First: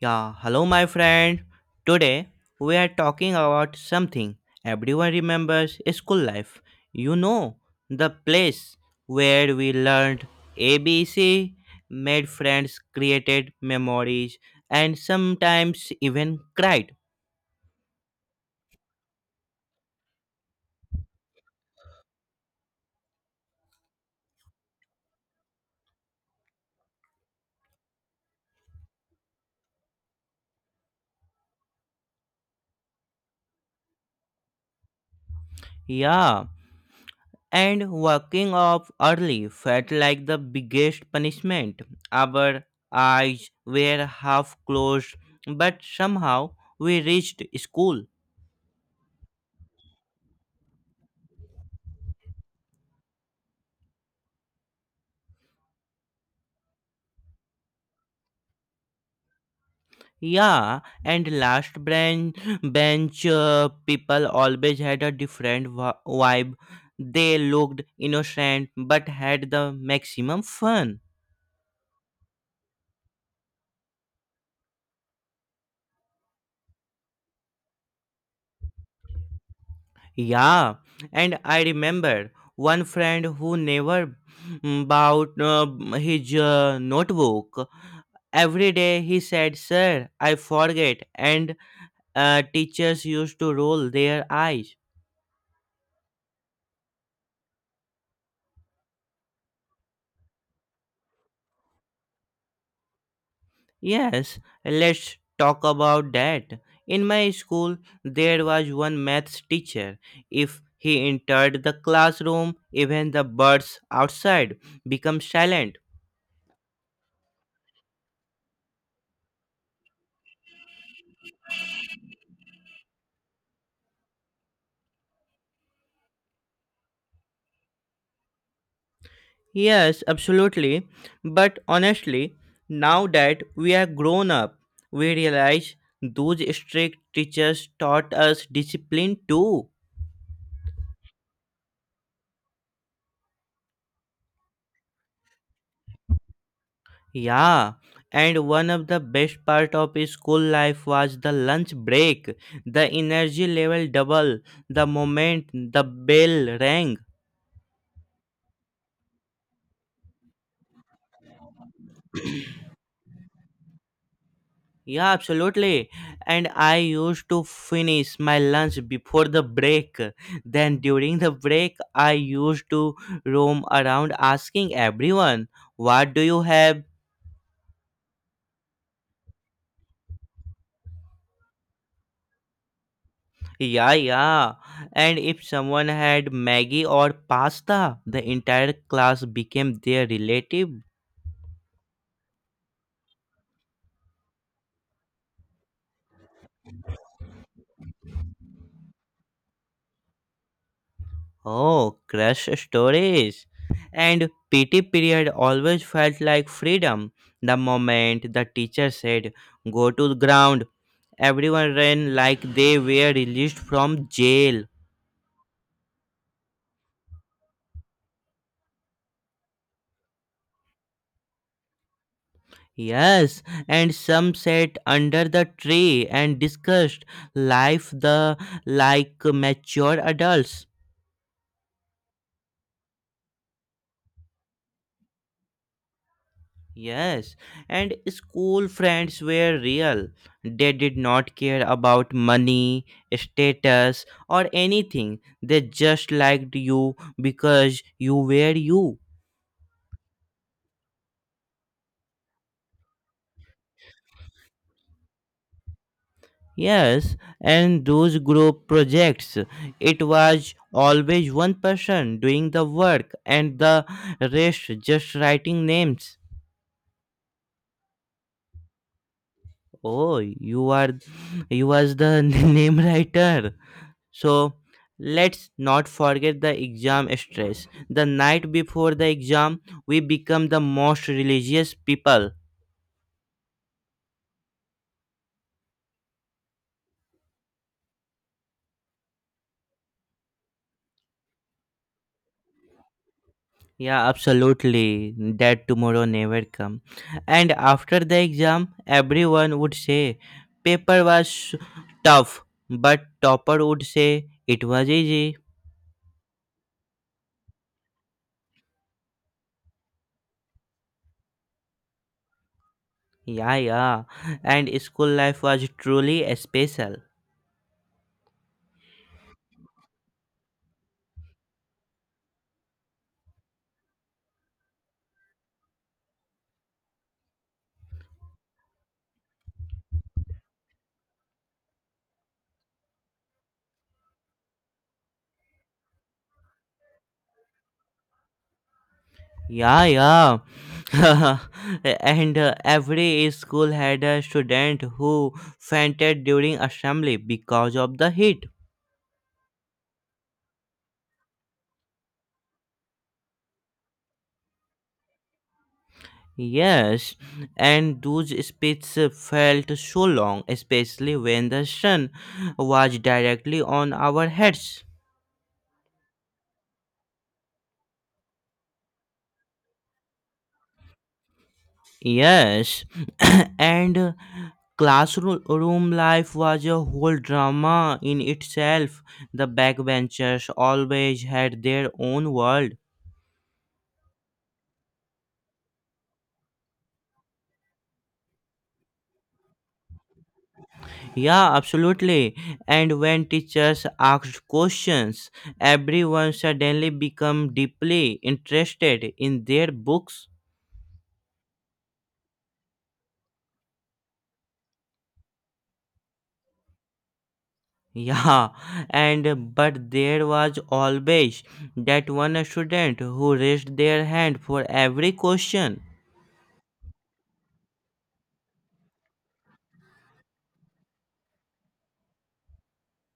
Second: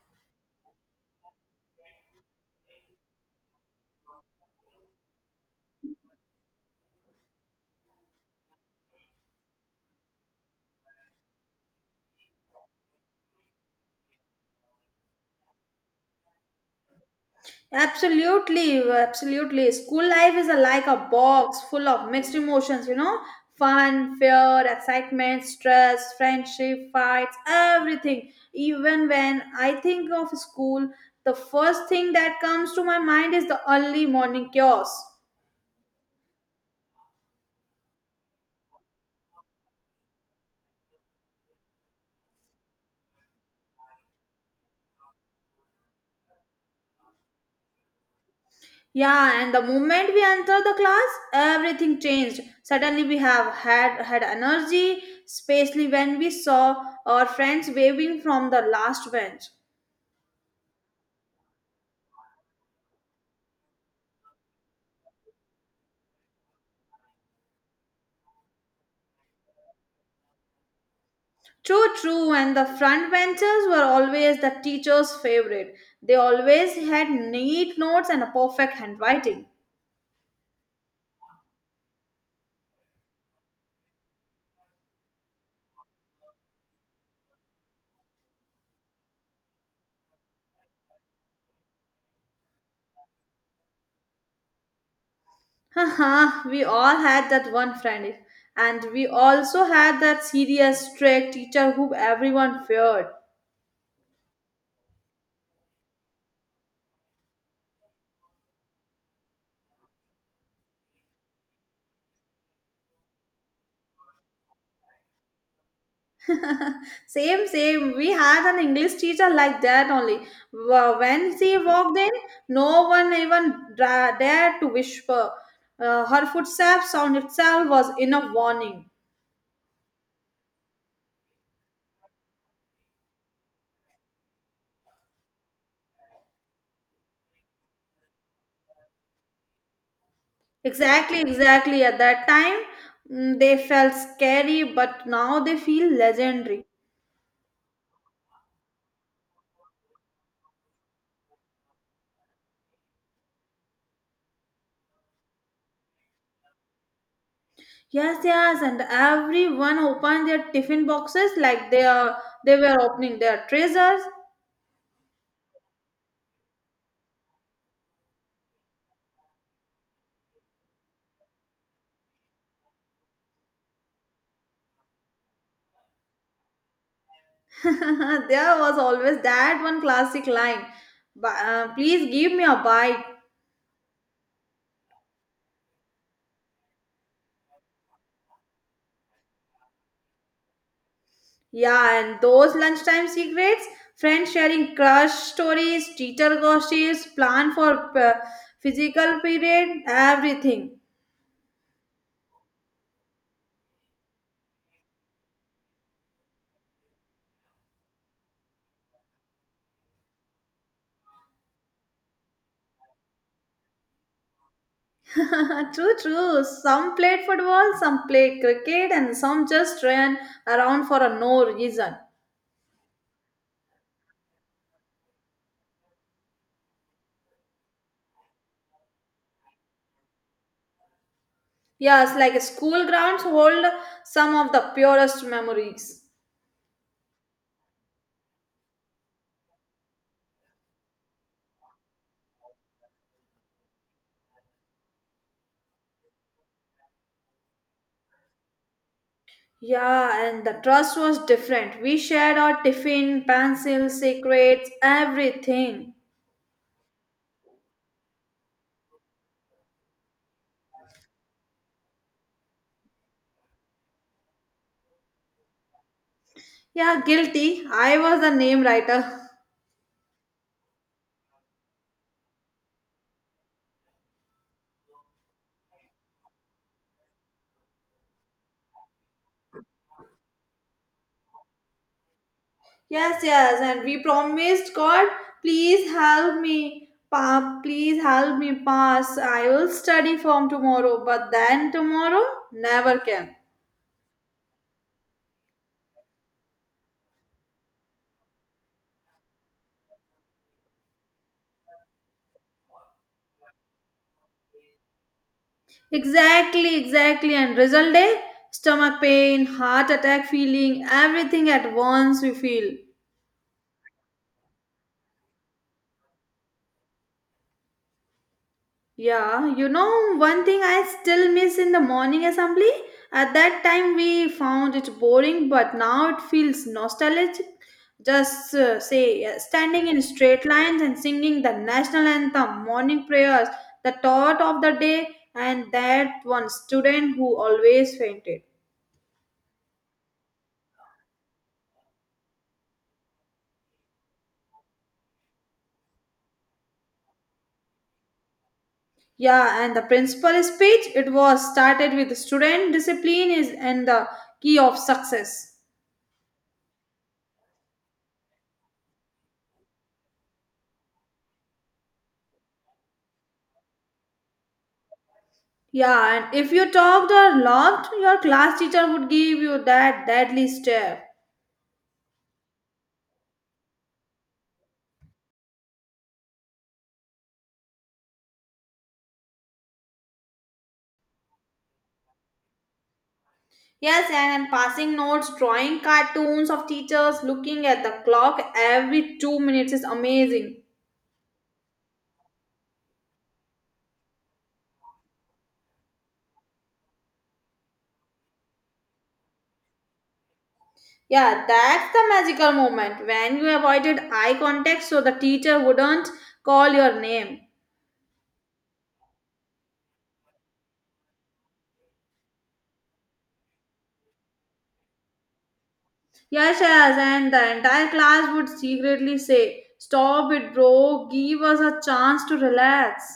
Yeah, hello, my friend. Today we are talking about something everyone remembers school life. You know, the place where we learned ABC, made friends, created memories, and sometimes even cried. Absolutely, absolutely. School life is like a box full of mixed emotions, you know, fun, fear, excitement, stress, friendship, fights, everything. Even when I think of school, the first thing that comes to my mind is the early morning chaos. Yeah, and waking up early felt like the biggest punishment. Our eyes were half closed, but somehow we reached school. Yeah, and the moment we enter the class, everything changed. Suddenly we have had had energy, especially when we saw our friends waving from the last bench. Yeah, and last branch bench people always had a different vibe. They looked innocent but had the maximum fun. True, true, and the front benchers were always the teacher's favorite. They always had neat notes and a perfect handwriting. Yeah, and I remember one friend who never bought his notebook. Every day he said, "Sir, I forget," and teachers used to roll their eyes. Haha, we all had that one friend, and we also had that serious, strict teacher who everyone feared. Yes, let's talk about that. In my school, there was one maths teacher. If he entered the classroom, even the birds outside become silent. Same, same, we had an English teacher like that only. When she walked in, no one even dared to whisper. Her footsteps sound itself was enough warning. Yes, absolutely. But honestly, now that we are grown up, we realize those strict teachers taught us discipline too. Exactly, exactly. At that time, they felt scary, but now they feel legendary. Yeah, and one of the best part of school life was the lunch break. The energy level double the moment the bell rang. Yes, yes, and everyone opened their tiffin boxes like they were opening their treasures. Yeah, absolutely. And I used to finish my lunch before the break. Then during the break, I used to roam around asking everyone, "What do you have?" There was always that one classic line. But, please give me a bite. Yeah, yeah. And if someone had Maggie or pasta, the entire class became their relative. Yeah, and those lunchtime secrets, friends sharing crush stories, teacher gossips, plan for physical period, everything. Oh, crush stories. And PT period always felt like freedom. The moment the teacher said, go to the ground, everyone ran like they were released from jail. True, true. Some played football, some played cricket, and some just ran around for a no reason. Yes, and some sat under the tree and discussed life the like mature adults. Yes, like school grounds hold some of the purest memories. Yes, and school friends were real. They did not care about money, status, or anything. They just liked you because you were you. Yeah, and the trust was different. We shared our tiffin, pencils, secrets, everything. Yes, and those group projects, it was always one person doing the work and the rest just writing names. Yeah, guilty. I was the name writer. Oh, you was the name writer. So let's not forget the exam stress. The night before the exam, we become the most religious people. Yes, yes, and we promised God, please help me, please help me pass. I will study from tomorrow, but then tomorrow never came. Yeah, absolutely. That tomorrow never come. And after the exam, everyone would say paper was tough, but topper would say it was easy. Exactly, exactly, and result day, stomach pain, heart attack feeling, everything at once we feel. Yeah, yeah. And school life was truly special. Yeah, you know, one thing I still miss in the morning assembly. At that time, we found it boring, but now it feels nostalgic. Just standing in straight lines and singing the national anthem, morning prayers, the thought of the day, and that one student who always fainted. Yeah, yeah. And every school had a student who fainted during assembly because of the heat. Yeah, and the principal speech, it was started with student discipline is and the key of success. Yes, and those speeches felt so long, especially when the sun was directly on our heads. Yeah, and if you talked or laughed, your class teacher would give you that deadly stare. Yes, and classroom life was a whole drama in itself. The backbenchers always had their own world. Yes, and passing notes, drawing cartoons of teachers, looking at the clock every 2 minutes is amazing. Yeah, absolutely. And when teachers asked questions, everyone suddenly become deeply interested in their books. Yeah, that's the magical moment when you avoided eye contact so the teacher wouldn't call your name. Yeah, and but there was always that one student who raised their hand for every question. Yes, yes, and the entire class would secretly say, stop it, bro, give us a chance to relax.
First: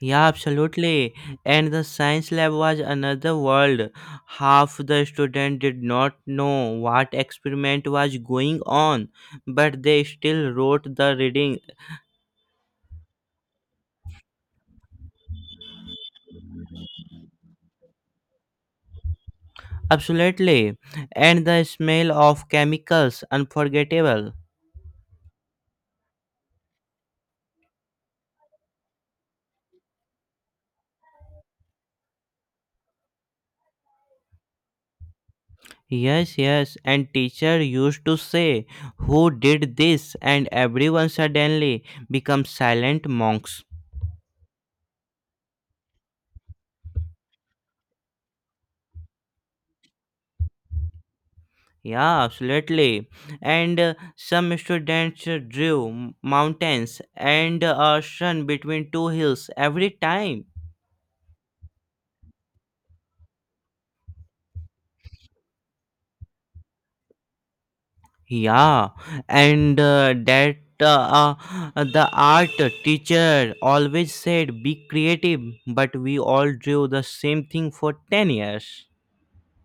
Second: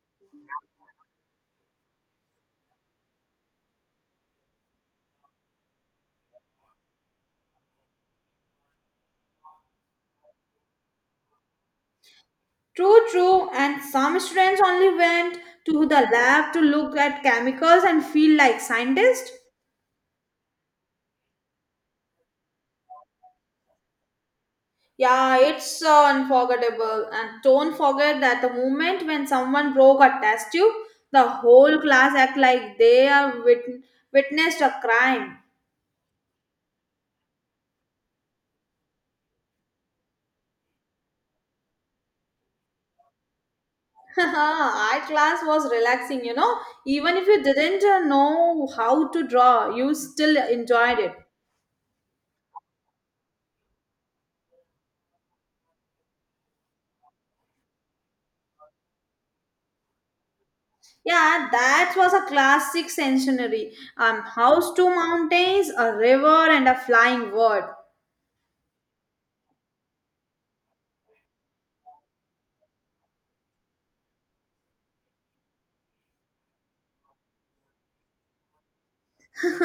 Yeah, absolutely. And the science lab was another world. Half the student did not know what experiment was going on, but they still wrote the reading. True, true. And some students only went to the lab to look at chemicals and feel like scientists. Absolutely. And the smell of chemicals, unforgettable. Yeah, it's unforgettable. And don't forget that the moment when someone broke a test tube, the whole class act like they witnessed a crime. Yes, yes. And teacher used to say, who did this? And everyone suddenly becomes silent monks. Our class was relaxing, you know. Even if you didn't know how to draw, you still enjoyed it. Yeah, absolutely. And some students drew mountains and a ocean between two hills every time. Yeah, that was a classic centenary. House to mountains, a river, and a flying word. Yeah, and that the art teacher always said be creative, but we all drew the same thing for 10 years.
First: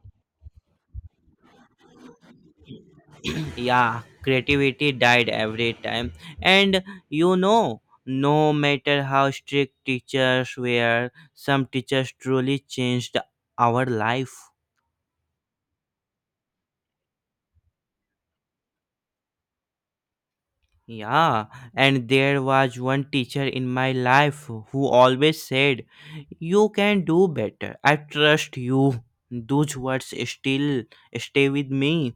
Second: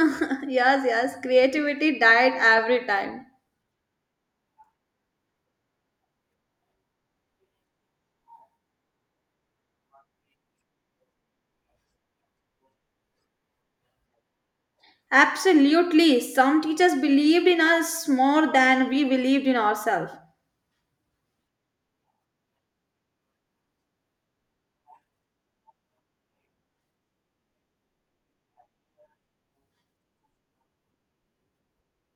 Yes, yes, creativity died every time. Yeah, creativity died every time. And you know, no matter how strict teachers were, some teachers truly changed our life. Absolutely, some teachers believed in us more than we believed in ourselves. Yeah, and there was one teacher in my life who always said, you can do better. I trust you. Those words still stay with me.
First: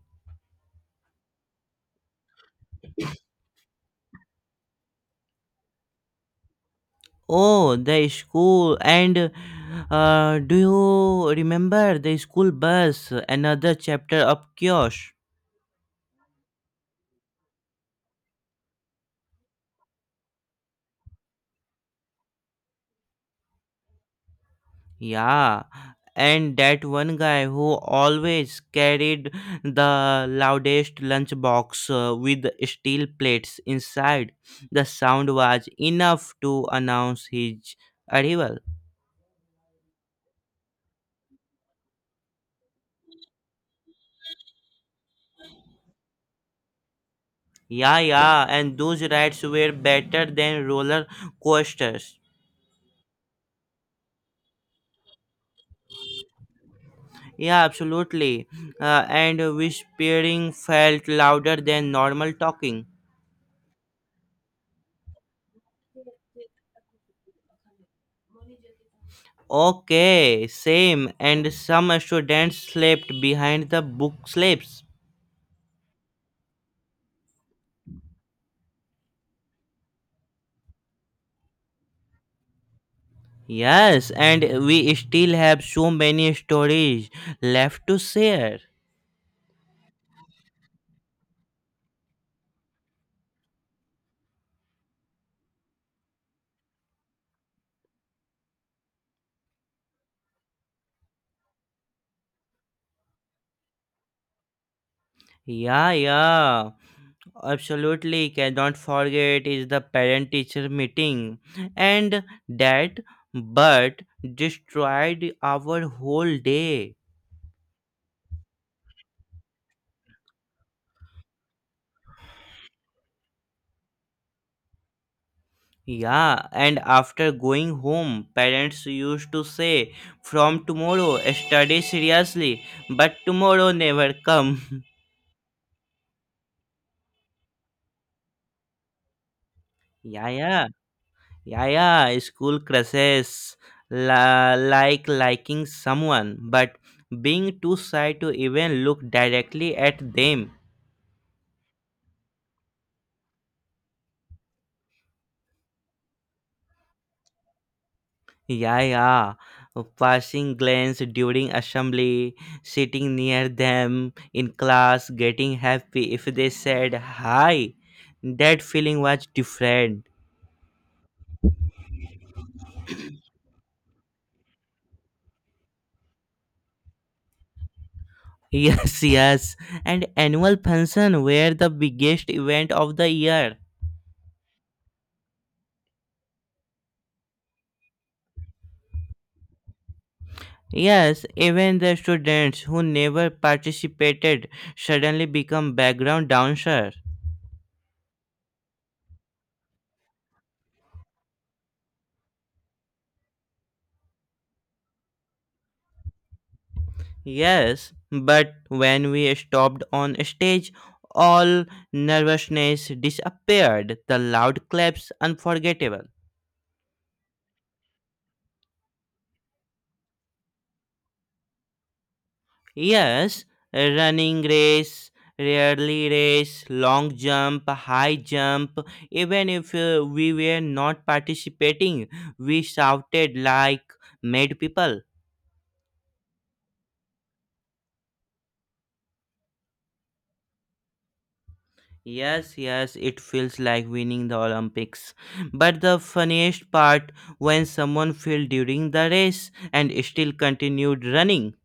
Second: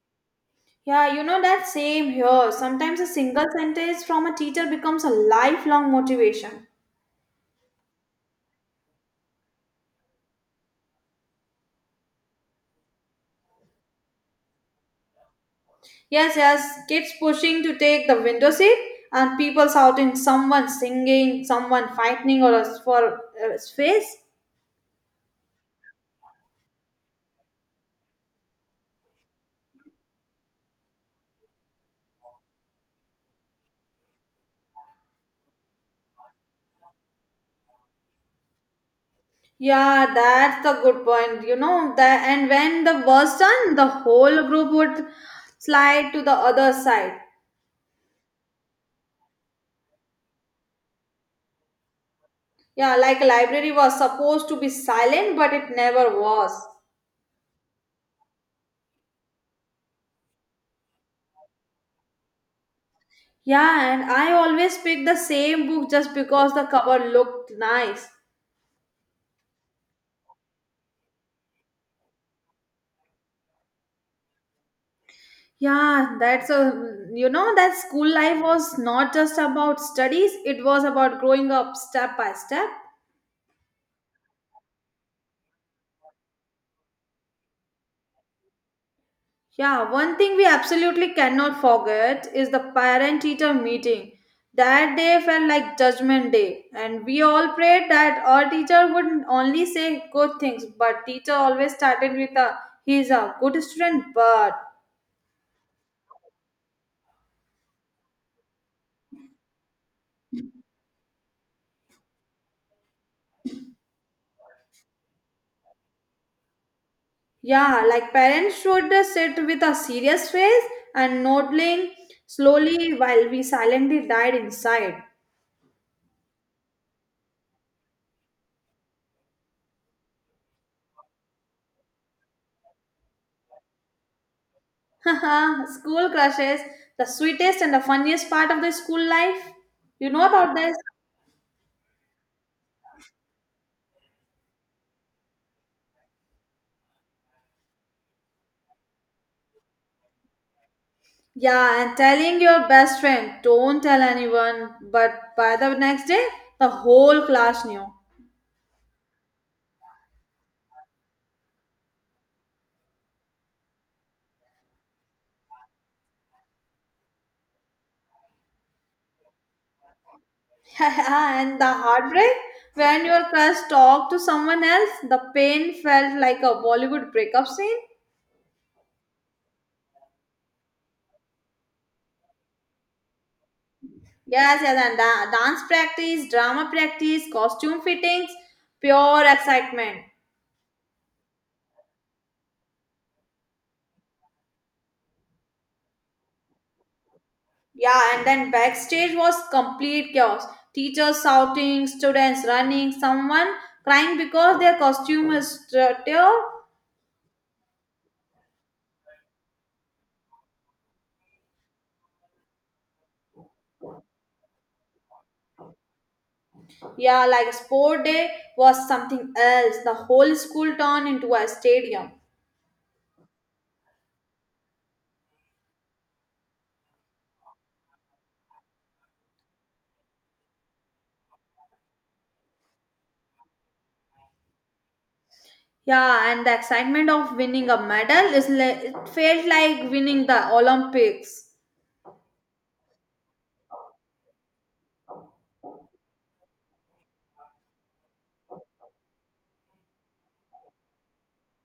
Yeah, you know that same here. Sometimes a single sentence from a teacher becomes a lifelong motivation. Oh, the school. And do you remember the school bus? Another chapter of chaos. Yes, yes, kids pushing to take the window seat and people shouting, someone singing, someone fighting or for a space. Yeah, and that one guy who always carried the loudest lunchbox with steel plates inside. The sound was enough to announce his arrival. Yeah, that's the good point. You know that, and when the was done, the whole group would slide to the other side. Yeah, yeah, and those rides were better than roller coasters. Yeah, like a library was supposed to be silent, but it never was. Yeah, absolutely. And whispering felt louder than normal talking. Yeah, and I always pick the same book just because the cover looked nice. Okay, same. And some students slept behind the book slips. Yeah, that's a you know that school life was not just about studies; it was about growing up step by step. Yes, and we still have so many stories left to share. Yeah, one thing we absolutely cannot forget is the parent teacher meeting. That day felt like judgment day, and we all prayed that our teacher would only say good things, but teacher always started with a he's a good student, but Yeah, yeah, absolutely. Cannot forget is the parent teacher meeting, and that but destroyed our whole day. yeah, like parents should sit with a serious face and nodding slowly while we silently died inside. Yeah, and after going home, parents used to say, "From tomorrow, study seriously," but tomorrow never come. School crushes, the sweetest and the funniest part of the school life. You know Yeah, about yeah. this? Yeah, yeah, school crushes, like liking someone, but being too shy to even look directly at them. Yeah, and telling your best friend, don't tell anyone, but by the next day, the whole class knew. Yeah, yeah, passing glance during assembly, sitting near them in class, getting happy if they said hi. That feeling was different. Yeah, and the heartbreak when your crush talked to someone else, the pain felt like a Bollywood breakup scene. Yes, yes, and annual function were the biggest event of the year. Yes, yes, and dance practice, drama practice, costume fittings, pure excitement. Yes, even the students who never participated suddenly become background dancers. Yeah, and then backstage was complete chaos. Teachers shouting, students running, someone crying because their costume is torn. Yes, but when we stopped on stage, all nervousness disappeared, the loud claps unforgettable. Yeah, like sport day was something else. The whole school turned into a stadium. Yes, running race, rarely race, long jump, high jump, even if we were not participating, we shouted like mad people. Yeah, and the excitement of winning a medal is like it felt like winning the Olympics. Yes, yes, it feels like winning the Olympics. But the funniest part when someone fell during the race and still continued running.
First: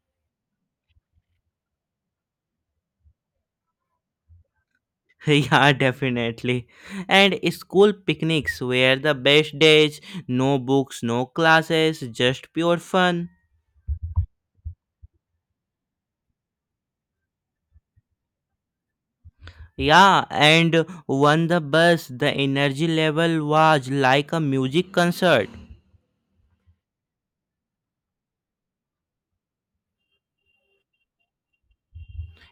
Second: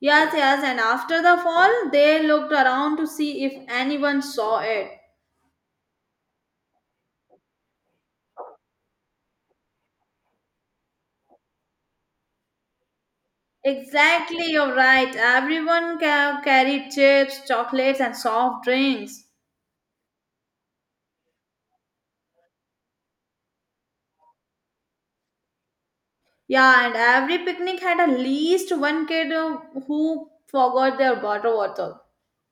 Yes, yes, and after the fall, they looked around to see if anyone saw it. Yeah, definitely. And school picnics were the best days, no books, no classes, just pure fun. Exactly, you're right. Everyone carried chips, chocolates, and soft drinks. Yeah, and on the bus, the energy level was like a music concert. Yeah, and every picnic had at least one kid who forgot their water bottle.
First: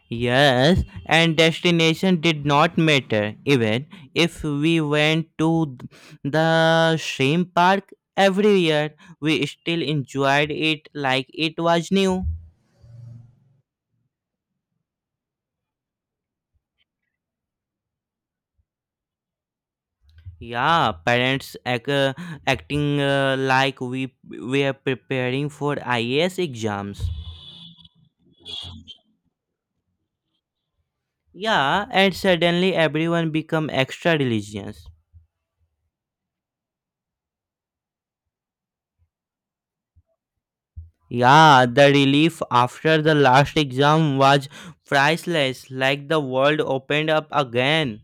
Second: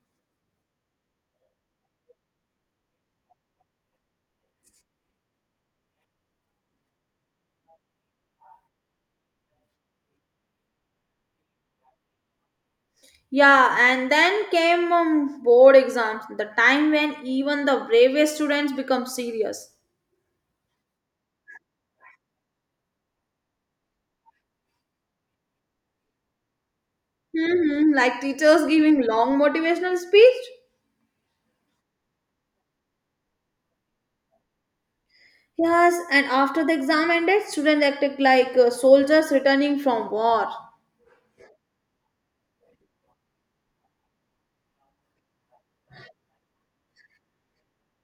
Yes, and destination did not matter. Even if we went to the same park every year, we still enjoyed it like it was new. Yeah, and then came board exams, the time when even the bravest students become serious. Yeah, parents acting like we were preparing for IAS exams. Hmm, like teachers giving long motivational speech. Yeah, and suddenly everyone become extra religious. Yes, and after the exam ended, students acted like soldiers returning from war. Yeah, the relief after the last exam was priceless, like the world opened up again.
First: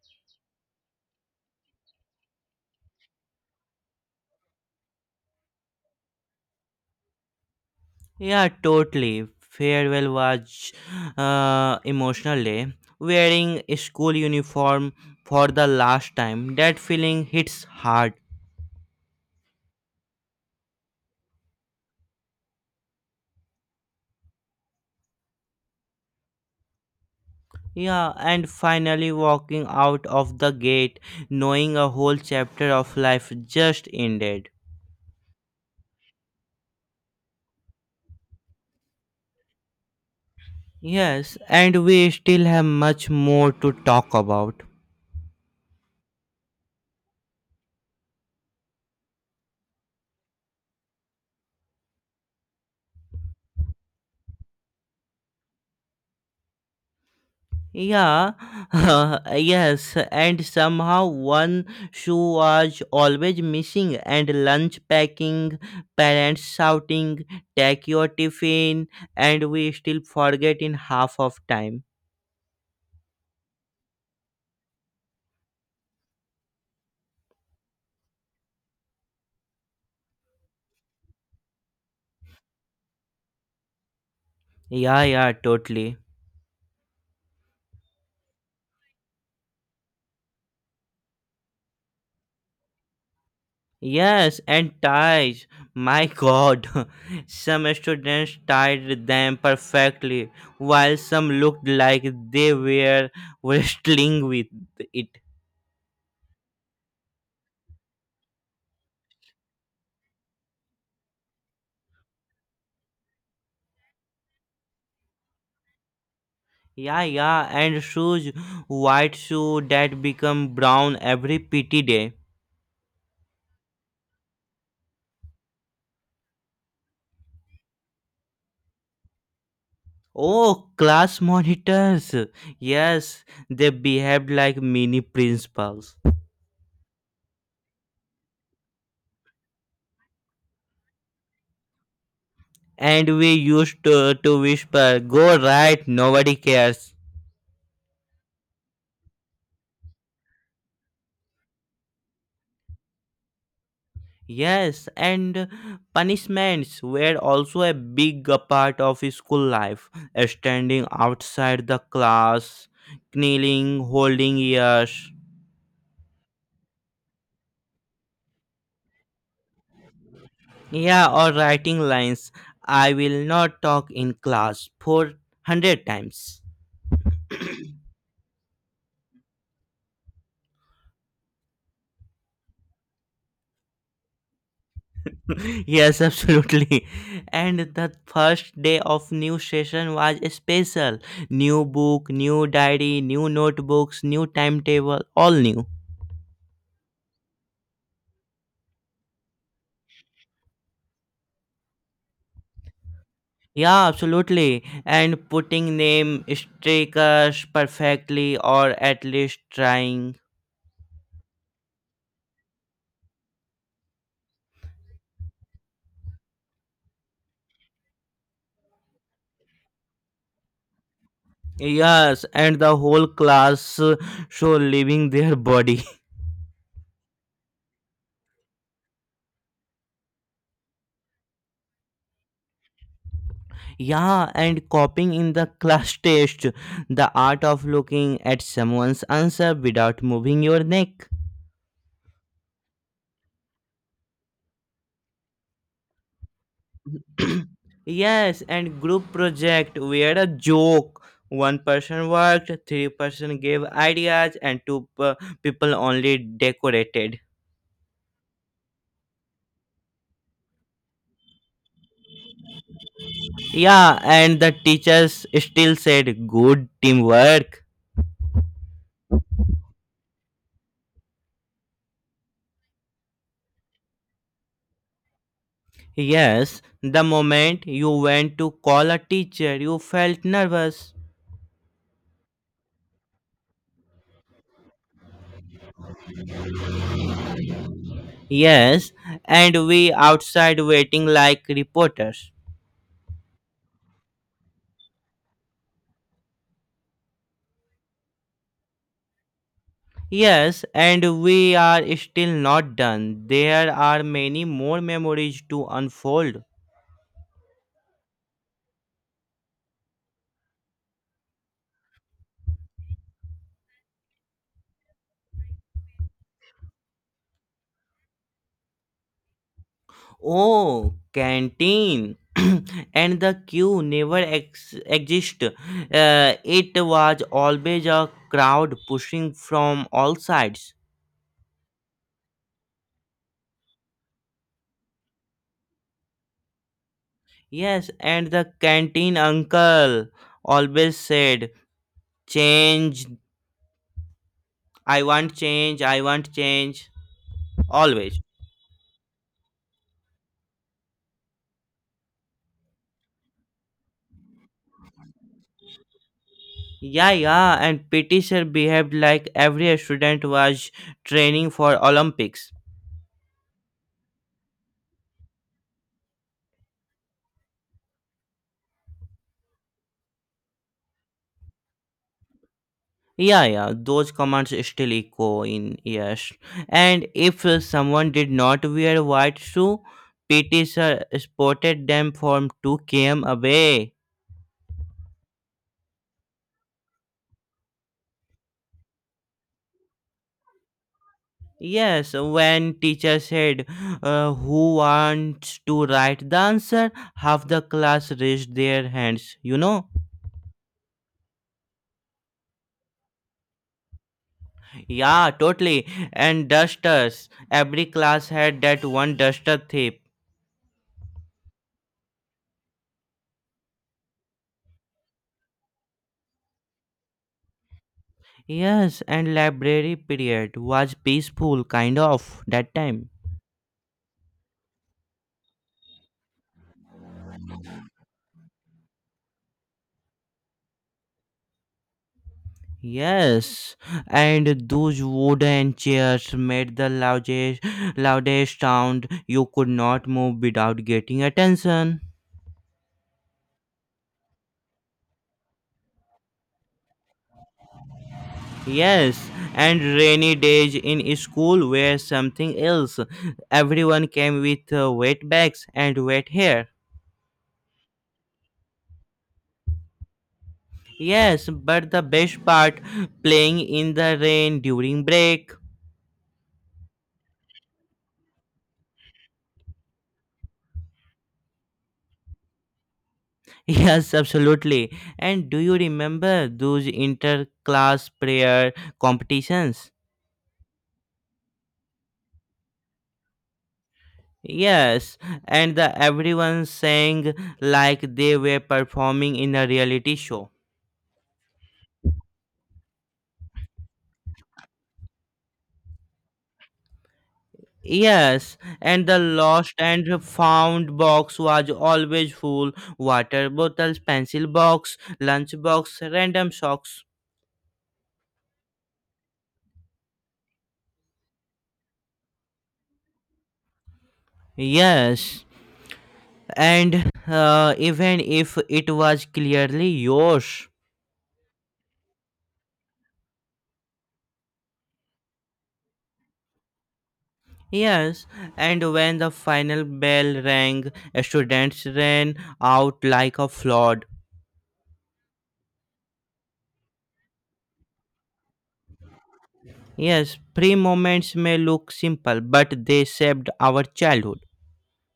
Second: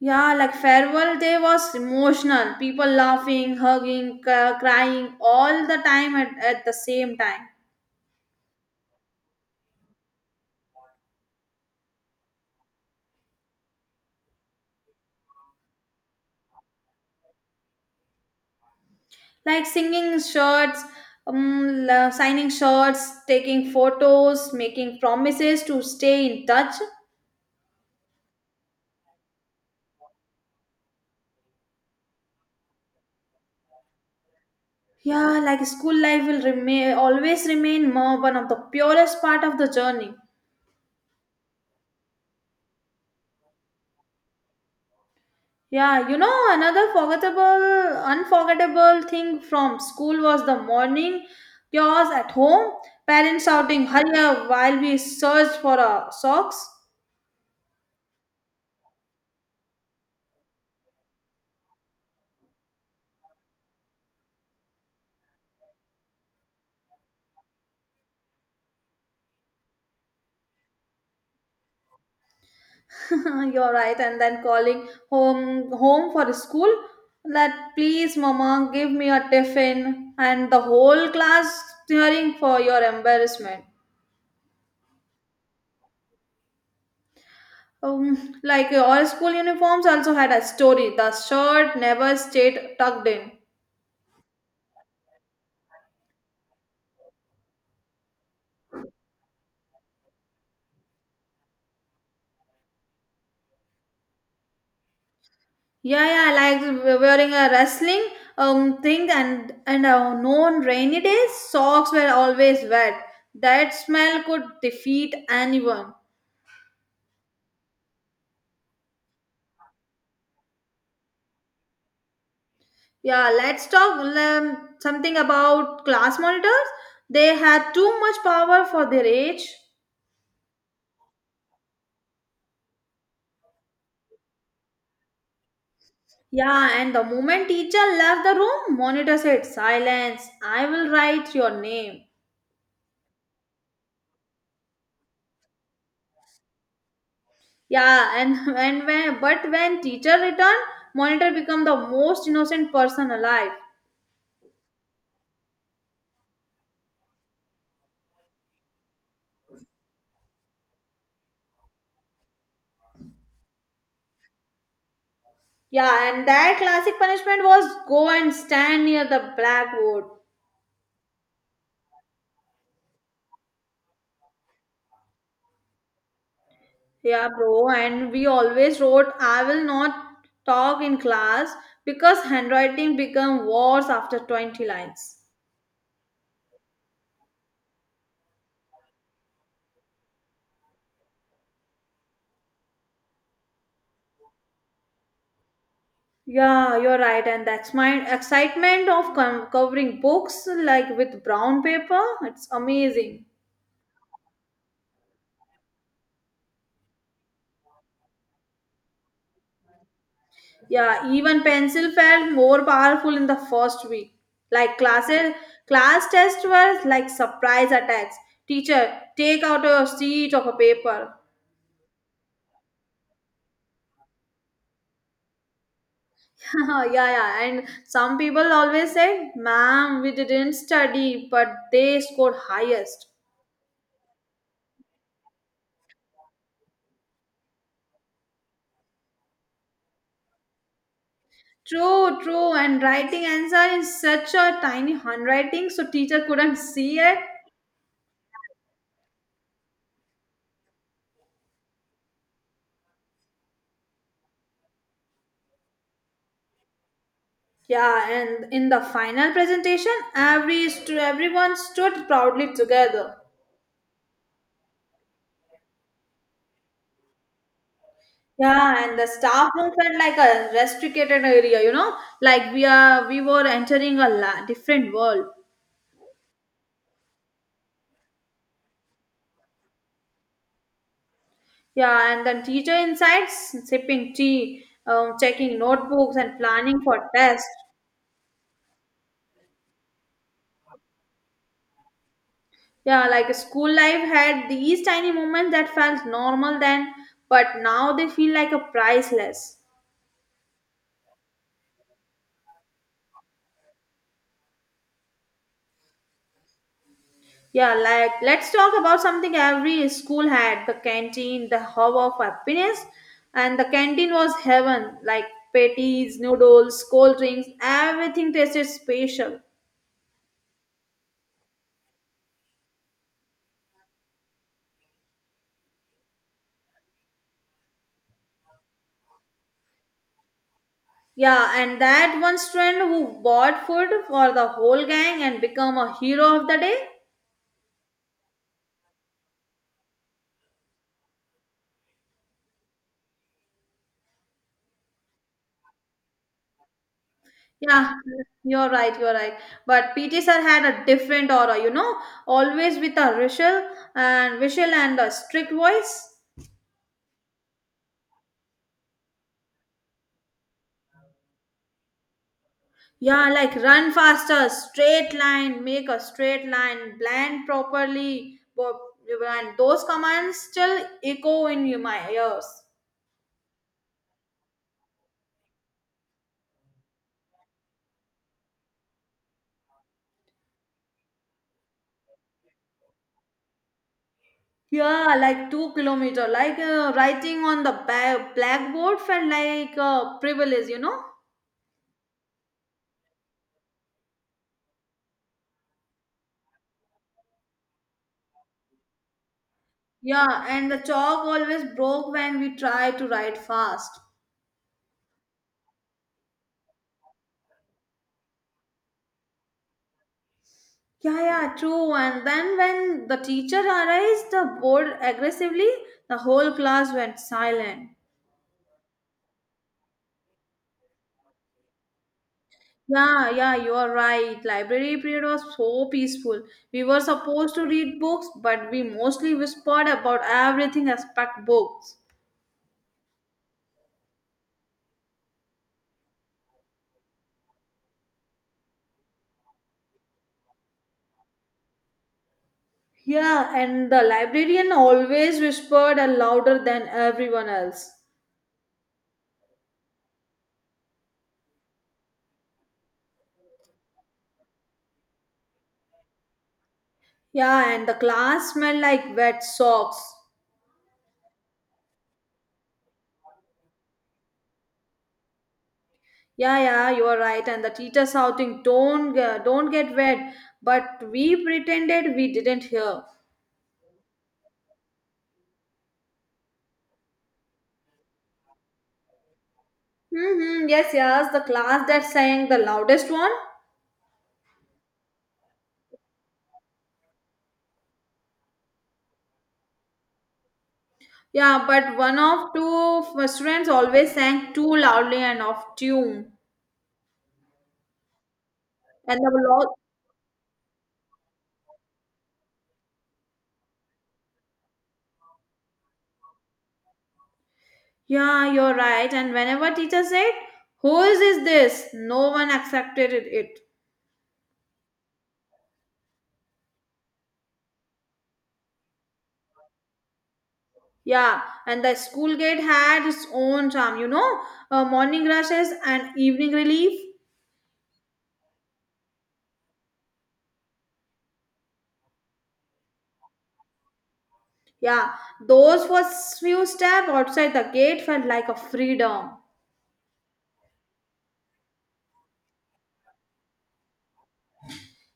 Yeah, like farewell day was emotional. People laughing, hugging, crying all the time at the same time. Yeah, totally. Farewell was emotional day. Wearing a school uniform for the last time, that feeling hits hard. Like singing shirts signing shirts, taking photos, making promises to stay in touch. Yeah, and finally walking out of the gate, knowing a whole chapter of life just ended. Yeah, like school life will remain always remain more one of the purest part of the journey. Yes, and we still have much more to talk about. Yeah, you know another forgettable unforgettable thing from school was the morning chaos at home, parents shouting hurry up while we searched for our socks. Yeah, yes, and somehow one shoe was always missing, and lunch packing, parents shouting, take your tiffin, and we still forget in half of time. You're right, and then calling home for school that please, mama, give me a tiffin, and the whole class cheering for your embarrassment. Yeah, yeah, totally. Like your school uniforms also had a story. The shirt never stayed tucked in. Yes, and ties. My god, some students tied them perfectly, while some looked like they were wrestling with it. Yeah, yeah, like wearing a wrestling thing and no on rainy days socks were always wet. That smell could defeat anyone. Yeah, yeah, and shoes, white shoe that become brown every pity day. Yeah, let's talk something about class monitors. They had too much power for their age. Oh, class monitors. Yes, they behaved like mini principals. Yeah, and the moment teacher left the room, monitor said, "Silence! I will write your name." And we used to, whisper, go right, nobody cares. Yeah, and and when teacher returned, monitor become the most innocent person alive. Yes, and punishments were also a big part of school life. Standing outside the class, kneeling, holding ears. Yeah, and that classic punishment was go and stand near the blackboard. Yeah, or writing lines. I will not talk in class 400 times. Yeah, bro, and we always wrote, I will not talk in class because handwriting become worse after 20 lines. Yes, absolutely. And the first day of new session was special. New book, new diary, new notebooks, new timetable, all new. Yeah, you're right, and that's my excitement of covering books like with brown paper. It's amazing. Yeah, absolutely. And putting name stickers perfectly or at least trying. Yeah, even pencil felt more powerful in the first week. Like classes, class tests were like surprise attacks. Teacher, take out your sheet of a paper. Yes, and the whole class show leaving their body. Yeah, yeah. And some people always say, ma'am, we didn't study, but they scored highest. Yeah, and copying in the class test, the art of looking at someone's answer without moving your neck. True, true. And writing answer is such a tiny handwriting, so teacher couldn't see it. Yes, and group project, we had a joke. One person worked, three-person gave ideas, and people only decorated. Yeah, and in the final presentation, every everyone stood proudly together. Yeah, and the teachers still said good teamwork. Yeah, and the staff room felt like a restricted area, you know, like we were entering a different world. Yes, the moment you went to call a teacher, you felt nervous. Yeah, and then teacher insights, sipping tea, checking notebooks, and planning for tests. Yes, and we outside waiting like reporters. Yeah, like school life had these tiny moments that felt normal then, but now they feel like a priceless. Yes, and we are still not done. There are many more memories to unfold. Yeah, like let's talk about something every school had the canteen, the hub of happiness. And the canteen was heaven like patties, noodles, cold drinks, everything tasted special. Oh, canteen. And the queue never exist. It was always a crowd pushing from all sides. Yeah, and that one friend who bought food for the whole gang and become a hero of the day. Yes, and the canteen uncle always said, "Change. I want change. I want change." Yeah, Always. You're right. But PT sir had a different aura, you know, always with a whistle and a strict voice. Yeah, yeah, and PT sir behaved like every student was training for Olympics. Yeah, like run faster, straight line, make a straight line, blend properly. But- And those commands still echo in my ears. Yeah, yeah, those commands still echo in ears. And if someone did not wear white shoe, PT sir spotted them from 2 km away. Yeah, like 2 kilometers. Like writing on the blackboard felt like a privilege, you know? Yes, when teacher said, who wants to write the answer, half the class raised their hands, you know? Yeah, and the chalk always broke when we tried to write fast. Yeah, totally. And dusters. Every class had that one duster thief. Yeah, yeah, true. And then when the teacher erased the board aggressively, the whole class went silent. Yes, and library period was peaceful, kind of, that time. Yeah, yeah, you are right. Library period was so peaceful. We were supposed to read books, but we mostly whispered about everything except books. Yes, and those wooden chairs made the loudest sound. You could not move without getting attention. Yeah, and the librarian always whispered louder than everyone else. Yes, and rainy days in school were something else. Everyone came with wet bags and wet hair. Yeah, and the class smelled like wet socks. Yes, but the best part playing in the rain during break. Yeah, yeah, you are right. And the teacher shouting, don't get wet!" But we pretended we didn't hear. Yes, absolutely. And do you remember those inter-class prayer competitions? Mm-hmm, yes, yes, the class that sang the loudest one. Yes, and the everyone sang like they were performing in a reality show. Yeah, but one of two students always sang too loudly and off tune, Yes, and and the the lo- lost and found box was always full. Water bottles, pencil box, lunch box, random socks. Yeah, you're right. And whenever teacher said, whose is this? No one accepted it. Yes, and even if it was clearly yours. Yeah, and the school gate had its own charm, you know, morning rushes and evening relief. Yes, and when the final bell rang, students ran out like a flood. Yeah, those first few steps outside the gate felt like a freedom. Yes, pre moments may look simple, but they shaped our childhood.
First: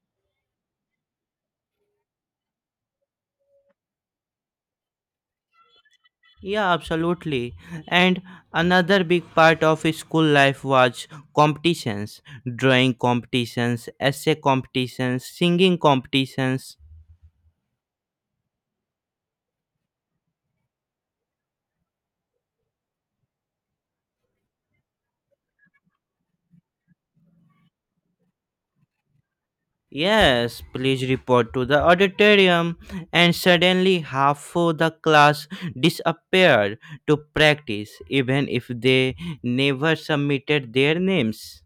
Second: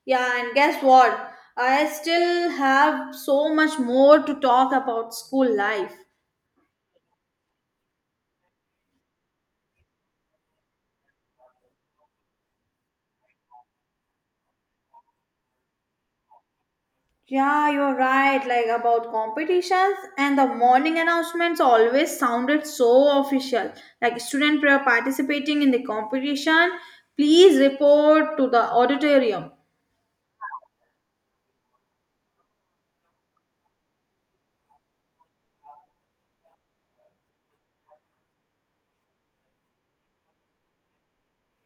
Yeah, and guess what? I still have so much more to talk about school life. Yeah, absolutely. And another big part of school life was competitions, drawing competitions, essay competitions, singing competitions. Yeah, you're right, like about competitions and the morning announcements always sounded so official. Like student prayer participating in the competition, please report to the auditorium. Yes, please report to the auditorium. And suddenly, half of the class disappeared to practice, even if they never submitted their names.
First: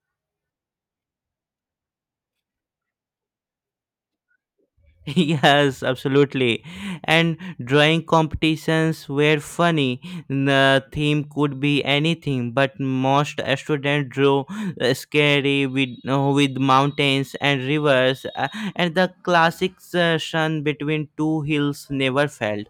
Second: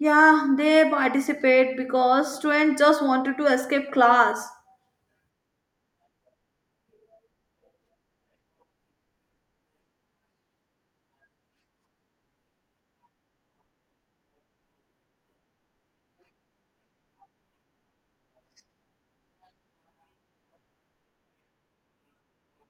Yeah, they participate because students just wanted to escape class. Yes, absolutely. And drawing competitions were funny. The theme could be anything, but most students drew with mountains and rivers, and the classic sun between two hills never failed.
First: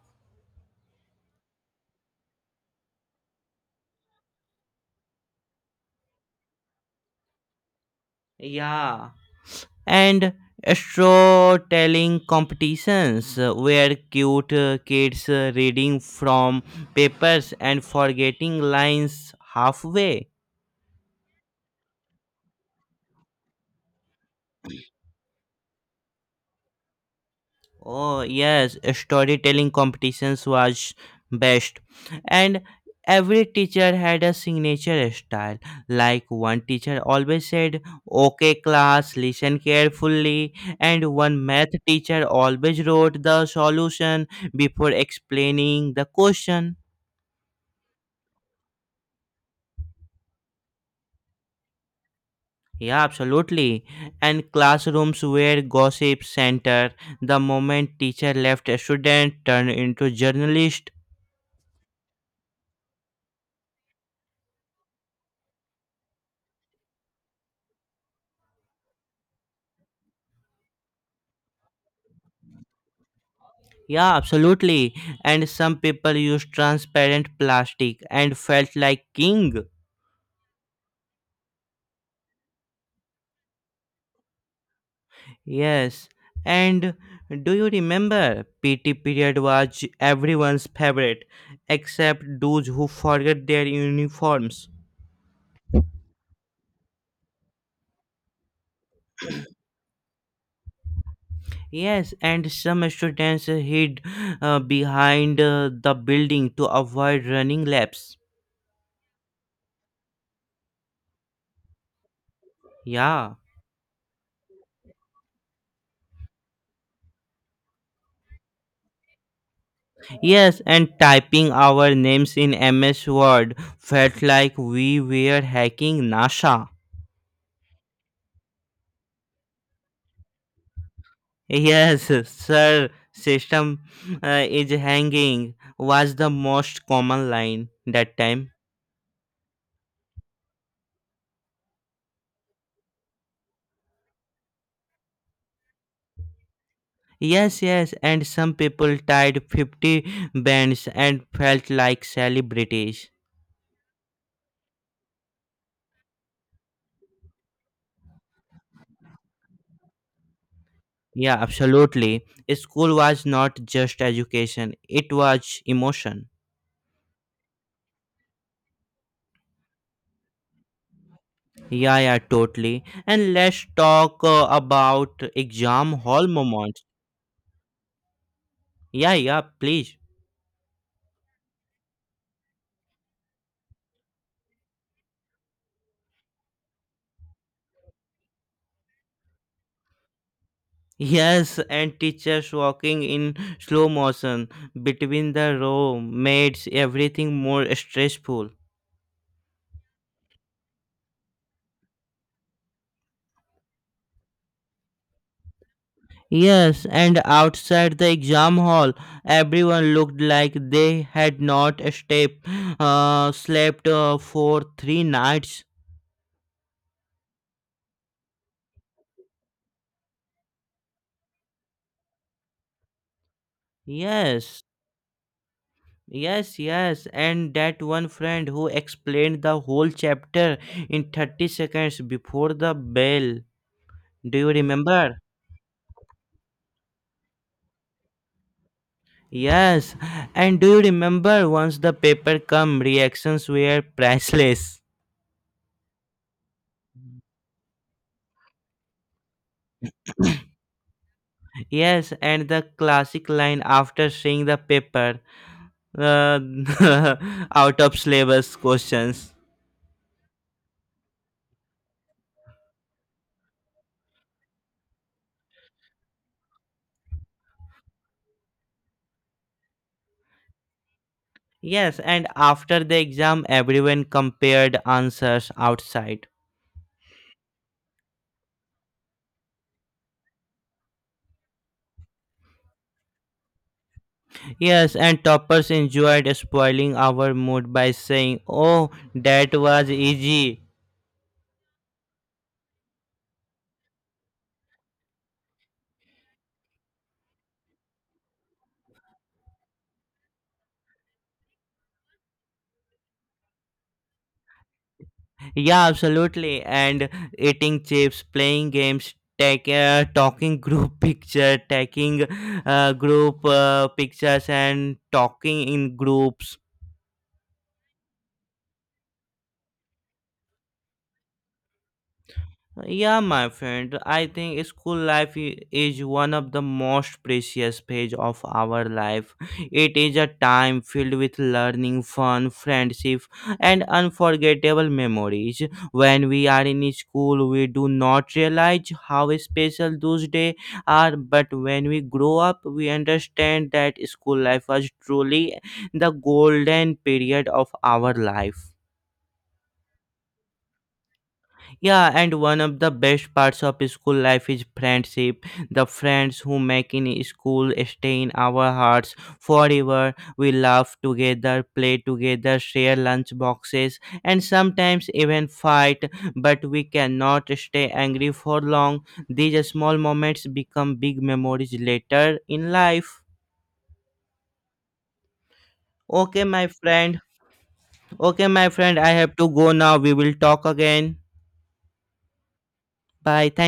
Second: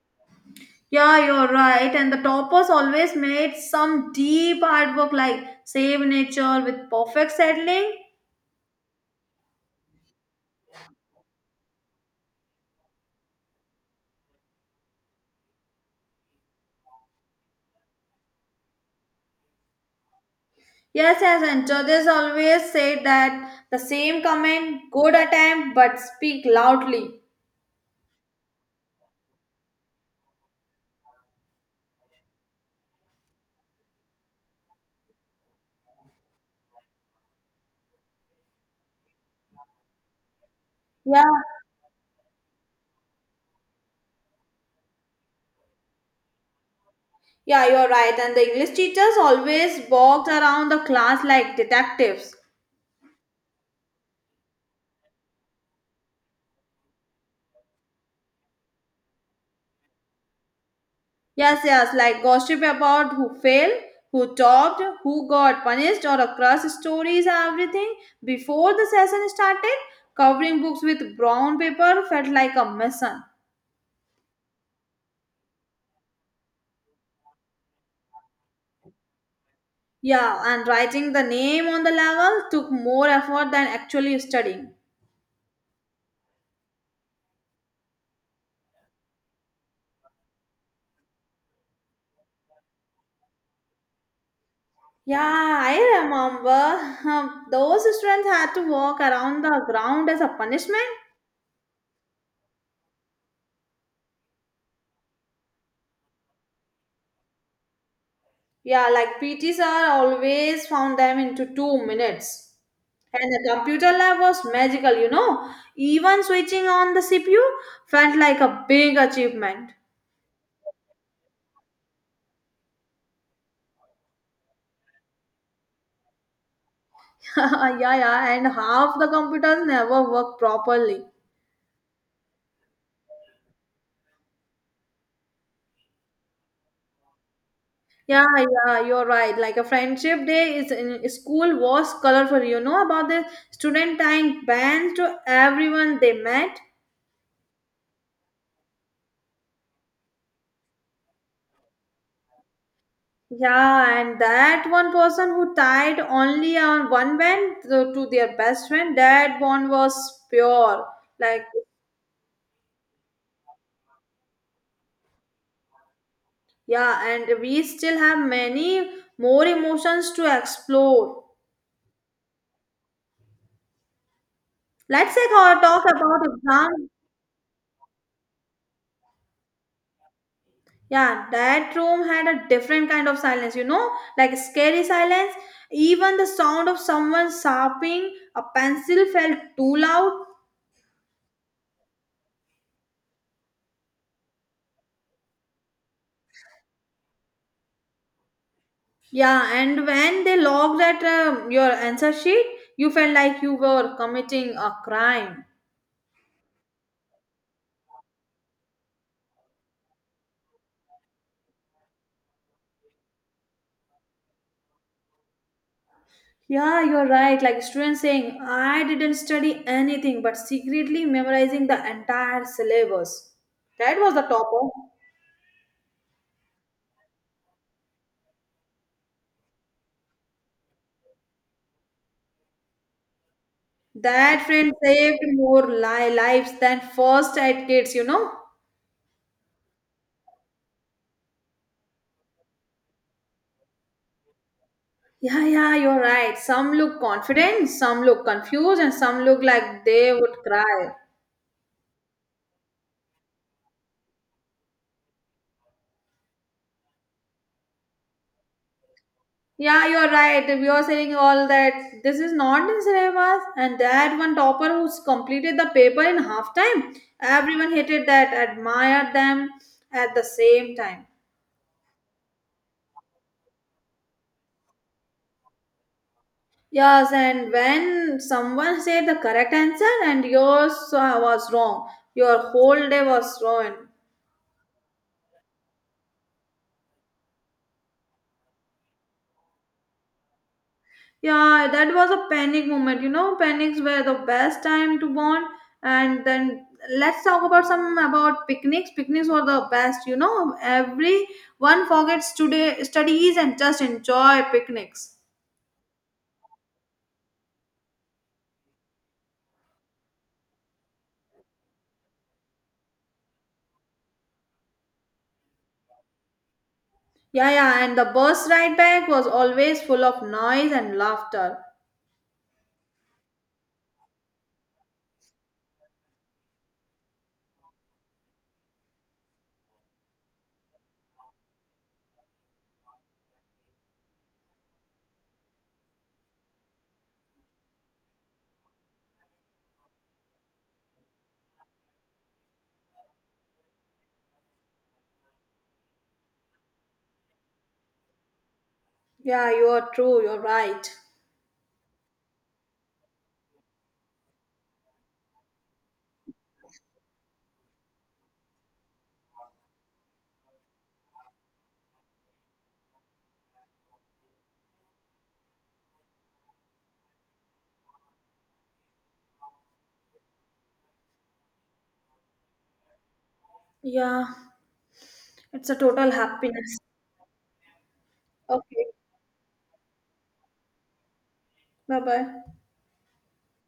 Yeah, you're right. And the toppers always made some deep artwork like save nature with perfect settling. Yeah, and storytelling competitions where cute kids reading from papers and forgetting lines halfway. Yes, yes, and judges always say that the same comment, good attempt, but speak loudly. Oh yes, storytelling competitions was best, and every teacher had a signature style. Like one teacher always said, "Okay, class, listen carefully," and Yeah. one math teacher always wrote the solution before explaining the question. Yeah, you're right. And the English teachers always walked around the class like detectives. Yeah, absolutely. And classrooms were gossip center. The moment teacher left, a student turned into journalist. Yes, yes, like gossip about who failed, who topped, who got punished, or across stories, everything. Before the session started, covering books with brown paper felt like a mission. Yeah, absolutely. And some people used transparent plastic and felt like king. Yeah, and writing the name on the level took more effort than actually studying. Yes. And do you remember PT period was everyone's favorite except those who forget their uniforms. Yeah, I remember. Those students had to walk around the ground as a punishment. Yes, and some students hid behind the building to avoid running laps. Yeah, like PT sir always found them into 2 minutes. And Yeah. the computer lab was magical, you know. Even switching on the CPU felt like a big achievement. Yes, and typing our names in MS Word felt like we were hacking NASA. Yeah, yeah, and half the computers never work properly. Yes, sir, system is hanging was the most common line that Yeah, time. yeah, you're right. Like a friendship day is in school was colorful. You know about the student tying bands to everyone they met. Yes, yes, and some people tied 50 bands and felt like celebrities. Yeah, and that one person who tied only on one band to their best friend, that bond was pure. Yeah, Like, absolutely. School was not just education, it was emotion. yeah, and we still have many more emotions to explore. Yeah, yeah, totally. And let's talk about Talk exam about hall moments. exam. Yeah, yeah, please. Yeah, that room had a different kind of silence, you know, like scary silence. Even the sound of someone sharpening a pencil felt too loud. Yes, and teachers walking in slow motion between the row makes everything more stressful. Yeah, and when they logged at your answer sheet, you felt like you were committing a crime. Yes, and outside the exam hall, everyone looked like they had not slept for three nights. Yeah, you're right. Like students saying, I didn't study anything, but secretly memorizing the entire syllabus. That was the Yes, topper. Yes, and that one friend who explained the whole chapter in 30 seconds before the bell. Do That you friend remember? saved more lives than first aid kits, you know. Yes, and do you remember once the paper come reactions were priceless? Yeah, yeah, you're right. Some look confident, some look confused, and some look like they would cry. Yes, and the classic line after seeing the paper uh, out of syllabus questions. Yeah, you're right. If you're saying all that, this is not in syllabus, and that one topper who's completed the paper in half time, everyone hated that, admired them at the same time. Yes, and after the exam, everyone compared answers outside. Yes, and when someone said the correct answer and yours was wrong, your whole day was ruined. Yes, and toppers enjoyed spoiling our mood by saying, oh, that was easy. Yeah, that was a panic moment. You know, panics were the best time to bond. And then let's talk about some about picnics. Picnics were the best. You know, everyone forgets today studies and just enjoy picnics. Yeah, absolutely. And eating chips, playing games, take, talking group picture, taking group pictures, and talking in groups. Yeah, yeah, and the bus ride back was always full of noise and laughter. Yeah, my friend, I think school life is one of the most precious phase of our life. It is a time filled with learning, fun, friendship, and unforgettable memories. When we are in school, we do not realize how special those days are, but when we grow up, we understand that school life was truly the golden period of our life. Yeah, you are true. You're right. Yeah, and one of the best parts of school life is friendship. The friends who make in school stay in our hearts forever. We laugh together, play together, share lunch boxes, and sometimes even fight. But we cannot stay angry for long. These small moments become big memories later in life. Yeah, it's a total Okay, my happiness. friend. Okay, my Okay, friend, I have to go now. We will talk again. bye bye. Bye. Thank